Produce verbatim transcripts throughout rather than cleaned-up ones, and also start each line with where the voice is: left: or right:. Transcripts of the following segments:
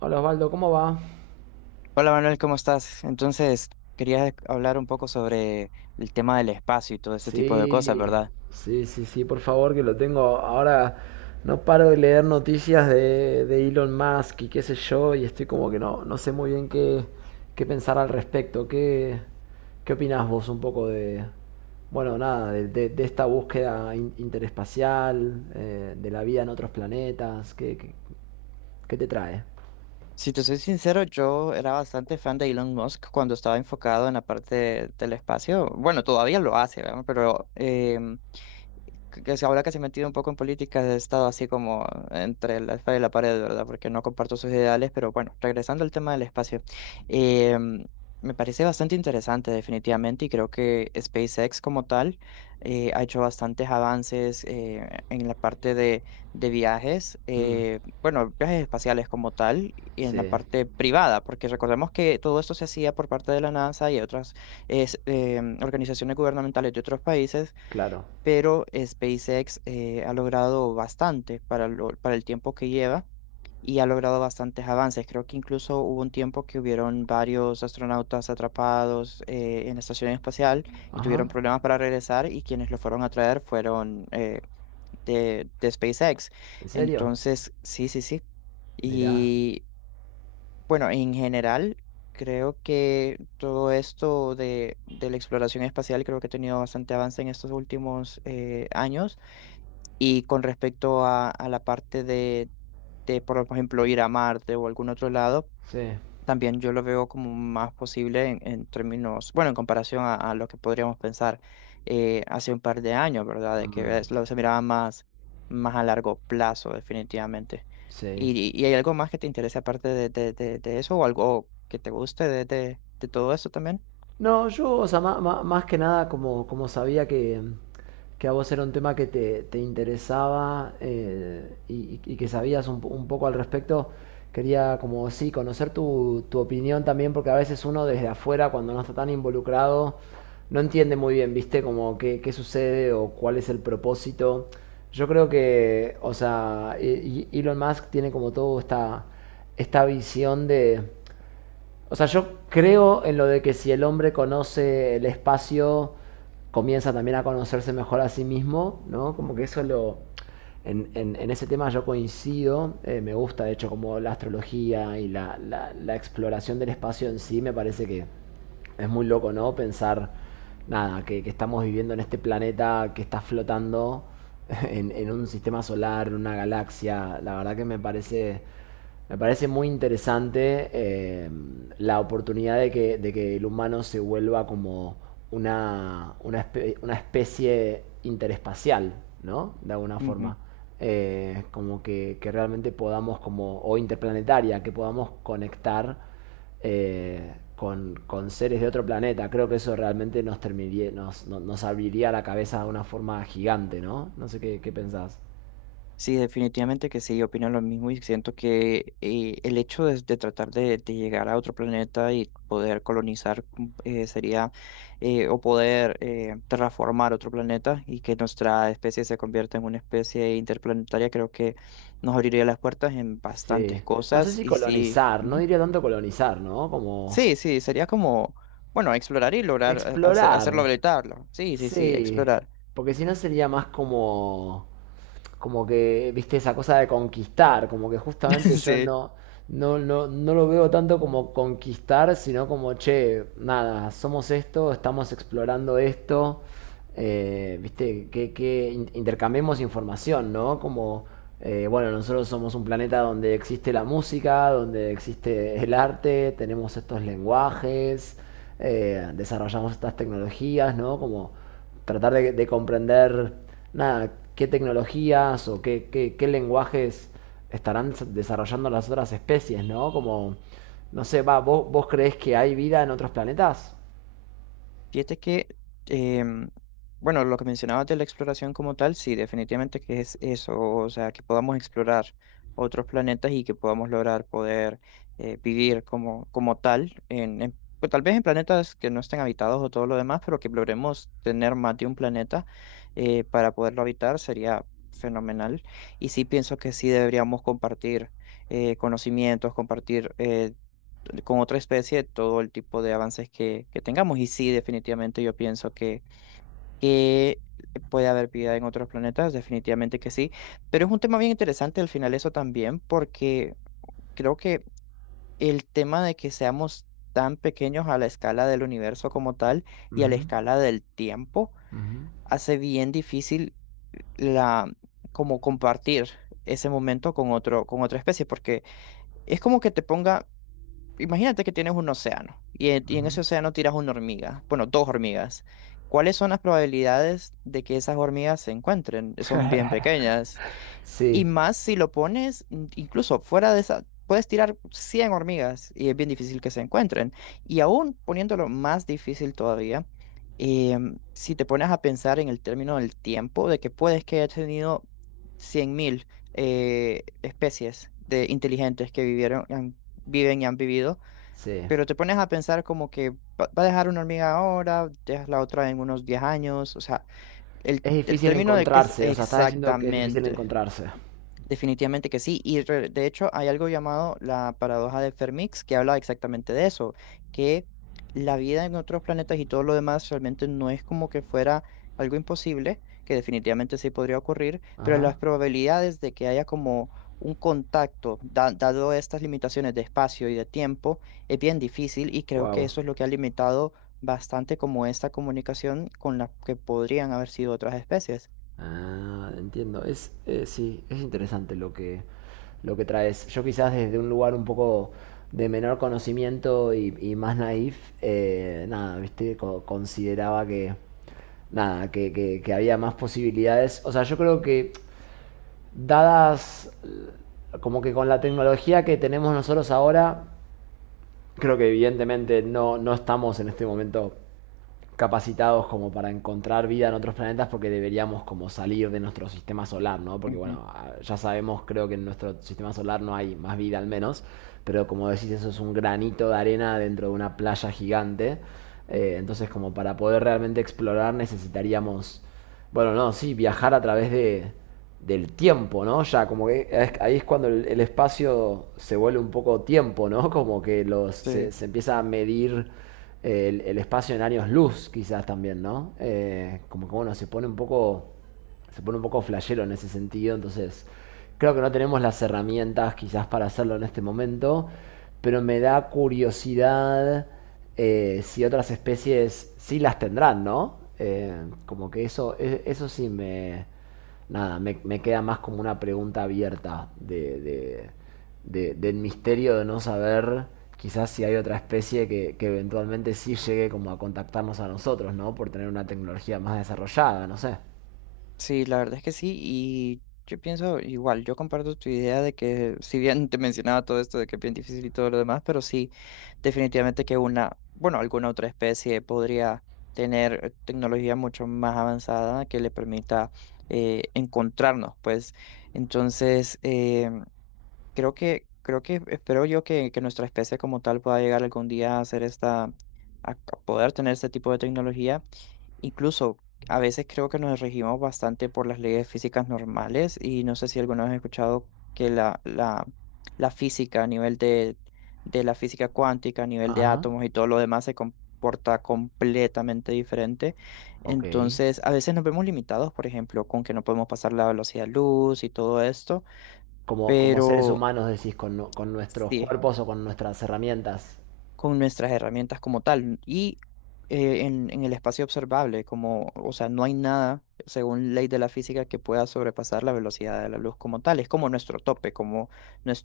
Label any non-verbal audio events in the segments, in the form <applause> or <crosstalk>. right: Hola Osvaldo, ¿cómo va?
left: Hola Manuel, ¿cómo estás? Entonces, quería hablar un poco sobre el tema del espacio y todo ese tipo de cosas,
right: Sí,
left: ¿verdad?
right: sí, sí, sí, por favor, que lo tengo. Ahora no paro de leer noticias de, de Elon Musk y qué sé yo, y estoy como que no, no sé muy bien qué, qué pensar al respecto. ¿Qué, qué opinás vos un poco de, bueno, nada, de, de- de esta búsqueda in- interespacial, eh, de la vida en otros planetas? ¿Qué, qué- qué te trae?
left: Si te soy sincero, yo era bastante fan de Elon Musk cuando estaba enfocado en la parte del espacio. Bueno, todavía lo hace, ¿verdad? Pero em, que que se- ahora que se ha metido un poco en política, he estado así como entre la espada y la pared, ¿verdad? Porque no comparto sus ideales, pero bueno, regresando al tema del espacio, eh, me parece bastante interesante definitivamente y creo que SpaceX como tal eh, ha hecho bastantes avances eh, en la parte de, de viajes,
right: Mm,
left: eh, bueno, viajes espaciales como tal y en la
right: sí,
left: parte privada, porque recordemos que todo esto se hacía por parte de la NASA y otras es, em, organizaciones gubernamentales de otros países,
right: claro.
left: pero SpaceX eh, ha logrado bastante para, lo- para el tiempo que lleva y ha logrado bastantes avances. Creo que incluso hubo un tiempo que hubieron varios astronautas atrapados eh, en la estación espacial y
right: Ajá,
left: tuvieron problemas para regresar, y quienes los fueron a traer fueron eh, de, de SpaceX.
right: ¿en serio?
left: Entonces, sí, sí, sí.
right: Mirá,
left: Y bueno, en general, creo que todo esto de, de la exploración espacial creo que ha tenido bastante avance en estos últimos eh, años, y con respecto a, a la parte de, de, por ejemplo, ir a Marte o algún otro lado,
right: sí.
left: también yo lo veo como más posible en, en términos, bueno, en comparación a, a lo que podríamos pensar eh, hace un par de años, ¿verdad? De
right: Mm,
left: que es- lo, Se miraba más, más a largo plazo, definitivamente.
right: sí.
left: ¿Y, y hay algo más que te interese aparte de, de, de, de eso o algo que te guste de, de, de todo eso también?
right: No, yo, o sea, ma- ma- más, que nada, como, como sabía que, que a vos era un tema que te, te interesaba, eh, y, y que sabías un, po- un poco al respecto, quería como sí, conocer tu, tu opinión también, porque a veces uno desde afuera, cuando no está tan involucrado, no entiende muy bien, ¿viste? Como qué, qué sucede o cuál es el propósito. Yo creo que, o sea, e- e- Elon Musk tiene como todo esta, esta visión de. O sea, yo creo en lo de que si el hombre conoce el espacio, comienza también a conocerse mejor a sí mismo, ¿no? Como que eso lo... En, en- en ese tema yo coincido, eh, me gusta de hecho como la astrología y la, la- la exploración del espacio en sí, me parece que es muy loco, ¿no? Pensar, nada, que, que estamos viviendo en este planeta que está flotando <laughs> en, en un sistema solar, en una galaxia, la verdad que me parece me parece muy interesante, eh, la oportunidad de que, de que el humano se vuelva como una, una, espe- una especie interespacial, ¿no? De alguna forma. Eh, como que, que realmente podamos, como, o interplanetaria, que podamos conectar, eh, con, con seres de otro planeta. Creo que eso realmente nos, terminaría, nos, no- nos abriría la cabeza de una forma gigante, ¿no? No sé qué, qué pensás.
left: Sí, definitivamente que sí, opino lo mismo, y siento que eh, el hecho de, de tratar de, de llegar a otro planeta y poder colonizar mm, eh, sería, eh, o poder eh, terraformar otro planeta y que nuestra especie se convierta en una especie interplanetaria. Creo que nos abriría las puertas en bastantes
right: Sí. No sé
left: cosas
right: si
left: y sí,
right: colonizar, no
left: ujú.
right: diría tanto colonizar, ¿no? Como
left: Sí, sí, sería como, bueno, explorar y lograr eh, hacer, hacerlo
right: explorar.
left: habilitarlo. Sí, sí, sí,
right: Sí.
left: explorar.
right: Porque si no sería más como, como que, viste, esa cosa de conquistar, como que justamente
left: <laughs>
right: yo
left: Sí.
right: no, no, no, no lo veo tanto como conquistar, sino como, che, nada, somos esto, estamos explorando esto, eh, viste, que, que in- intercambiemos información, ¿no? Como, eh, bueno, nosotros somos un planeta donde existe la música, donde existe el arte, tenemos estos lenguajes, eh, desarrollamos estas tecnologías, ¿no? Como tratar de, de comprender, nada, qué tecnologías o qué, qué, qué lenguajes estarán desarrollando las otras especies, ¿no? Como, no sé, va, ¿vos, vos creés que hay vida en otros planetas?
left: Fíjate que, em, bueno, lo que mencionabas de la exploración como tal, sí, definitivamente que es eso, o sea, que podamos explorar otros planetas y que podamos lograr poder eh, vivir como, como tal, en, en- pues, tal vez en planetas que no estén habitados o todo lo demás, pero que logremos tener más de un planeta eh, para poderlo habitar sería fenomenal. Y sí pienso que sí deberíamos compartir eh, conocimientos, compartir eh, con otra especie todo el tipo de avances que, que tengamos. Y sí, definitivamente yo pienso que, que puede haber vida en otros planetas, definitivamente que sí. Pero es un tema bien interesante al final eso también, porque creo que el tema de que seamos tan pequeños a la escala del universo como tal y a la
right: Ujú,
left: escala del tiempo
right: ujú,
left: hace bien difícil la como compartir ese momento con otro con otra especie, porque es como que te ponga, imagínate que tienes un océano y en, y en
right: ujú.
left: ese océano tiras una hormiga, bueno, dos hormigas. ¿Cuáles son las probabilidades de que esas hormigas se encuentren? Son bien
right: <laughs>
left: pequeñas. Y
right: Sí,
left: más si lo pones mm, incluso fuera de esa, puedes tirar cien hormigas y es bien difícil que se encuentren. Y aún poniéndolo más difícil todavía, em, si te pones a pensar en el término del tiempo, de que puedes que haya tenido cien mil eh, especies de inteligentes que vivieron, han- viven y han vivido,
right: sí.
left: pero te pones a pensar como que va va a dejar una hormiga ahora, dejas la otra en unos diez años, o sea, el,
right: Es
left: el
right: difícil
left: término de qué es
right: encontrarse, o sea, estás diciendo que es difícil
left: exactamente.
right: encontrarse.
left: Definitivamente que sí, y re- de hecho hay algo llamado la paradoja de Fermix que habla exactamente de eso, que la vida en otros planetas y todo lo demás realmente no es como que fuera algo imposible, que definitivamente sí podría ocurrir, pero
right: Ajá.
left: las probabilidades de que haya como un contacto, da- dado estas limitaciones de espacio y de tiempo, es bien difícil y creo que
right: Wow.
left: eso es lo que ha limitado bastante como esta comunicación con la que podrían haber sido otras especies.
right: Ah, entiendo. Es, eh, sí, es interesante lo que, lo que traes. Yo quizás desde un lugar un poco de menor conocimiento y, y más naif, eh, nada, viste, Co- consideraba que, nada, que, que- que había más posibilidades. O sea, yo creo que dadas, eh, como que con la tecnología que tenemos nosotros ahora, creo que evidentemente no, no estamos en este momento capacitados como para encontrar vida en otros planetas porque deberíamos como salir de nuestro sistema solar, ¿no? Porque
left: Ujú,
right: bueno, ah, ya sabemos, creo que en nuestro sistema solar no hay más vida al menos, pero como decís, eso es un granito de arena dentro de una playa gigante. Eh, entonces, como para poder realmente explorar necesitaríamos, bueno, no, sí, viajar a través de, del tiempo, ¿no? Ya como que es-
left: ujú.
right: ahí es cuando el, el espacio se vuelve un poco tiempo, ¿no? Como que los, se,
left: Sí.
right: se empieza a medir el, el espacio en años luz, quizás también, ¿no? Eh, como que bueno, se pone un poco. Se pone un poco flashero en ese sentido. Entonces, creo que no tenemos las herramientas quizás para hacerlo en este momento. Pero me da curiosidad, eh, si otras especies sí las tendrán, ¿no? Eh, como que eso, e- eso sí me. Nada, me, me queda más como una pregunta abierta de, de- de- del misterio de no saber quizás si hay otra especie que, que eventualmente sí llegue como a contactarnos a nosotros, ¿no? Por tener una tecnología más desarrollada, no sé.
left: Sí, la verdad es que sí, y yo pienso igual, yo comparto tu idea de que si bien te mencionaba todo esto de que es bien difícil y todo lo demás, pero sí, definitivamente que una, bueno, alguna otra especie podría tener eh, tecnología mucho más avanzada que le permita eh, encontrarnos, pues entonces, eh, creo que, creo que espero yo que, que nuestra especie como tal pueda llegar algún día a hacer esta, a a poder tener este tipo de tecnología. Incluso a veces creo que nos regimos bastante por las leyes físicas normales y no sé si alguna vez has escuchado que la, la, la física a nivel de, de la física cuántica, a nivel de
right: Ajá,
left: átomos y todo lo demás se comporta completamente diferente.
right: ok.
left: Entonces, a veces nos vemos limitados, por ejemplo, con que no podemos pasar la velocidad de luz y todo esto.
right: Como, como seres
left: Pero
right: humanos decís, con, nu- con nuestros
left: sí,
right: cuerpos o con nuestras herramientas.
left: con nuestras herramientas como tal. Y eh, en, en el espacio observable, como, o sea, no hay nada, según ley de la física, que pueda sobrepasar la velocidad de la luz como tal. Es como nuestro tope, como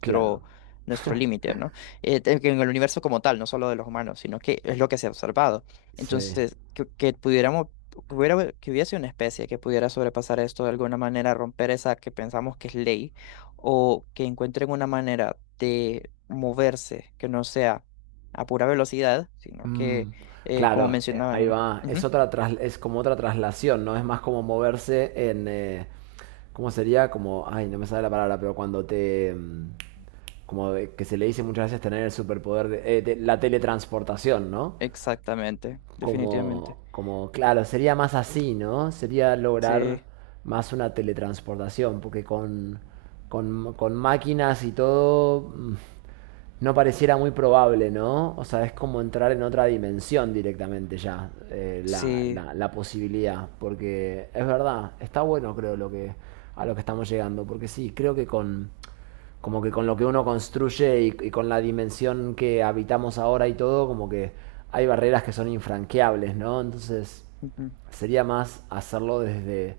right: Claro,
left: nuestro límite, ¿no? Eh, te- que en el universo como tal, no solo de los humanos, sino que es lo que se ha observado.
right: sí.
left: Entonces, que, que pudiéramos... que hubiera, que hubiese una especie que pudiera sobrepasar esto de alguna manera, romper esa que pensamos que es ley, o que encuentren una manera de moverse que no sea a pura velocidad, sino
right: Mm,
left: que, eh, como
right: claro, eh, ahí
left: mencionaban,
right: va. Es
left: ujú,
right: otra tras- es como otra traslación, ¿no? Es más como moverse en, eh, ¿cómo sería? Como, ay, no me sale la palabra, pero cuando te... mm, como que se le dice muchas veces tener el superpoder de... eh, te- la teletransportación, ¿no?
left: exactamente,
right: como,
left: definitivamente.
right: como, claro, sería más así, ¿no? Sería lograr
left: Sí,
right: más una teletransportación, porque con, con, con máquinas y todo, mm, no pareciera muy probable, ¿no? O sea, es como entrar en otra dimensión directamente ya, eh, la,
left: sí.
right: la- la posibilidad, porque es verdad, está bueno creo lo que, a lo que estamos llegando, porque sí, creo que con como que con lo que uno construye y, y con la dimensión que habitamos ahora y todo, como que hay barreras que son infranqueables, ¿no? Entonces
left: Ujú,
right: sería más hacerlo desde,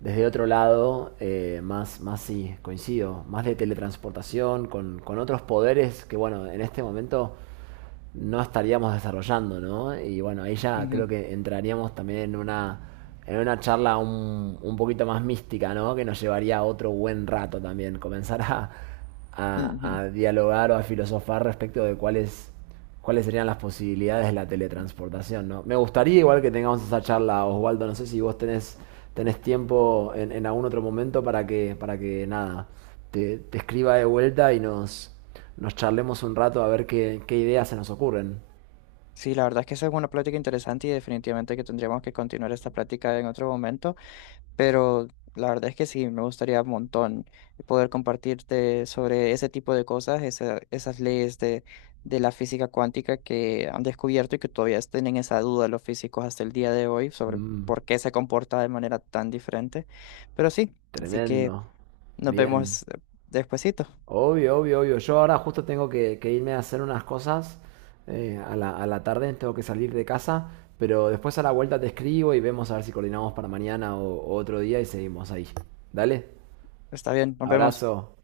right: desde otro lado, eh, más, más sí, coincido, más de teletransportación, con, con otros poderes que, bueno, en este momento no estaríamos desarrollando, ¿no? Y bueno, ahí ya
left: ujú,
right: creo que entraríamos también en una en una charla un, un poquito más mística, ¿no? Que nos llevaría otro buen rato también, comenzar a, a,
left: ujú.
right: a dialogar o a filosofar respecto de cuáles cuáles serían las posibilidades de la teletransportación, ¿no? Me gustaría igual que tengamos esa charla, Osvaldo, no sé si vos tenés, tenés tiempo en, en algún otro momento para que, para que nada, te, te escriba de vuelta y nos, nos charlemos un rato a ver qué, qué ideas se nos ocurren.
left: Sí, la verdad es que esa es una plática interesante y definitivamente que tendríamos que continuar esta plática en otro momento. Pero la verdad es que sí, me gustaría un montón poder compartirte sobre ese tipo de cosas, esa- esas leyes de, de la física cuántica que han descubierto y que todavía tienen esa duda los físicos hasta el día de hoy sobre
right: Mm,
left: por qué se comporta de manera tan diferente. Pero sí, así que
right: tremendo.
left: nos
right: Bien.
left: vemos eh, despuesito.
right: Obvio, obvio, obvio. Yo ahora justo tengo que, que irme a hacer unas cosas. eh, a la, a la tarde tengo que salir de casa. Pero después a la vuelta te escribo y vemos a ver si coordinamos para mañana o, o otro día y seguimos ahí. Dale.
left: Está bien, nos vemos.
right: Abrazo.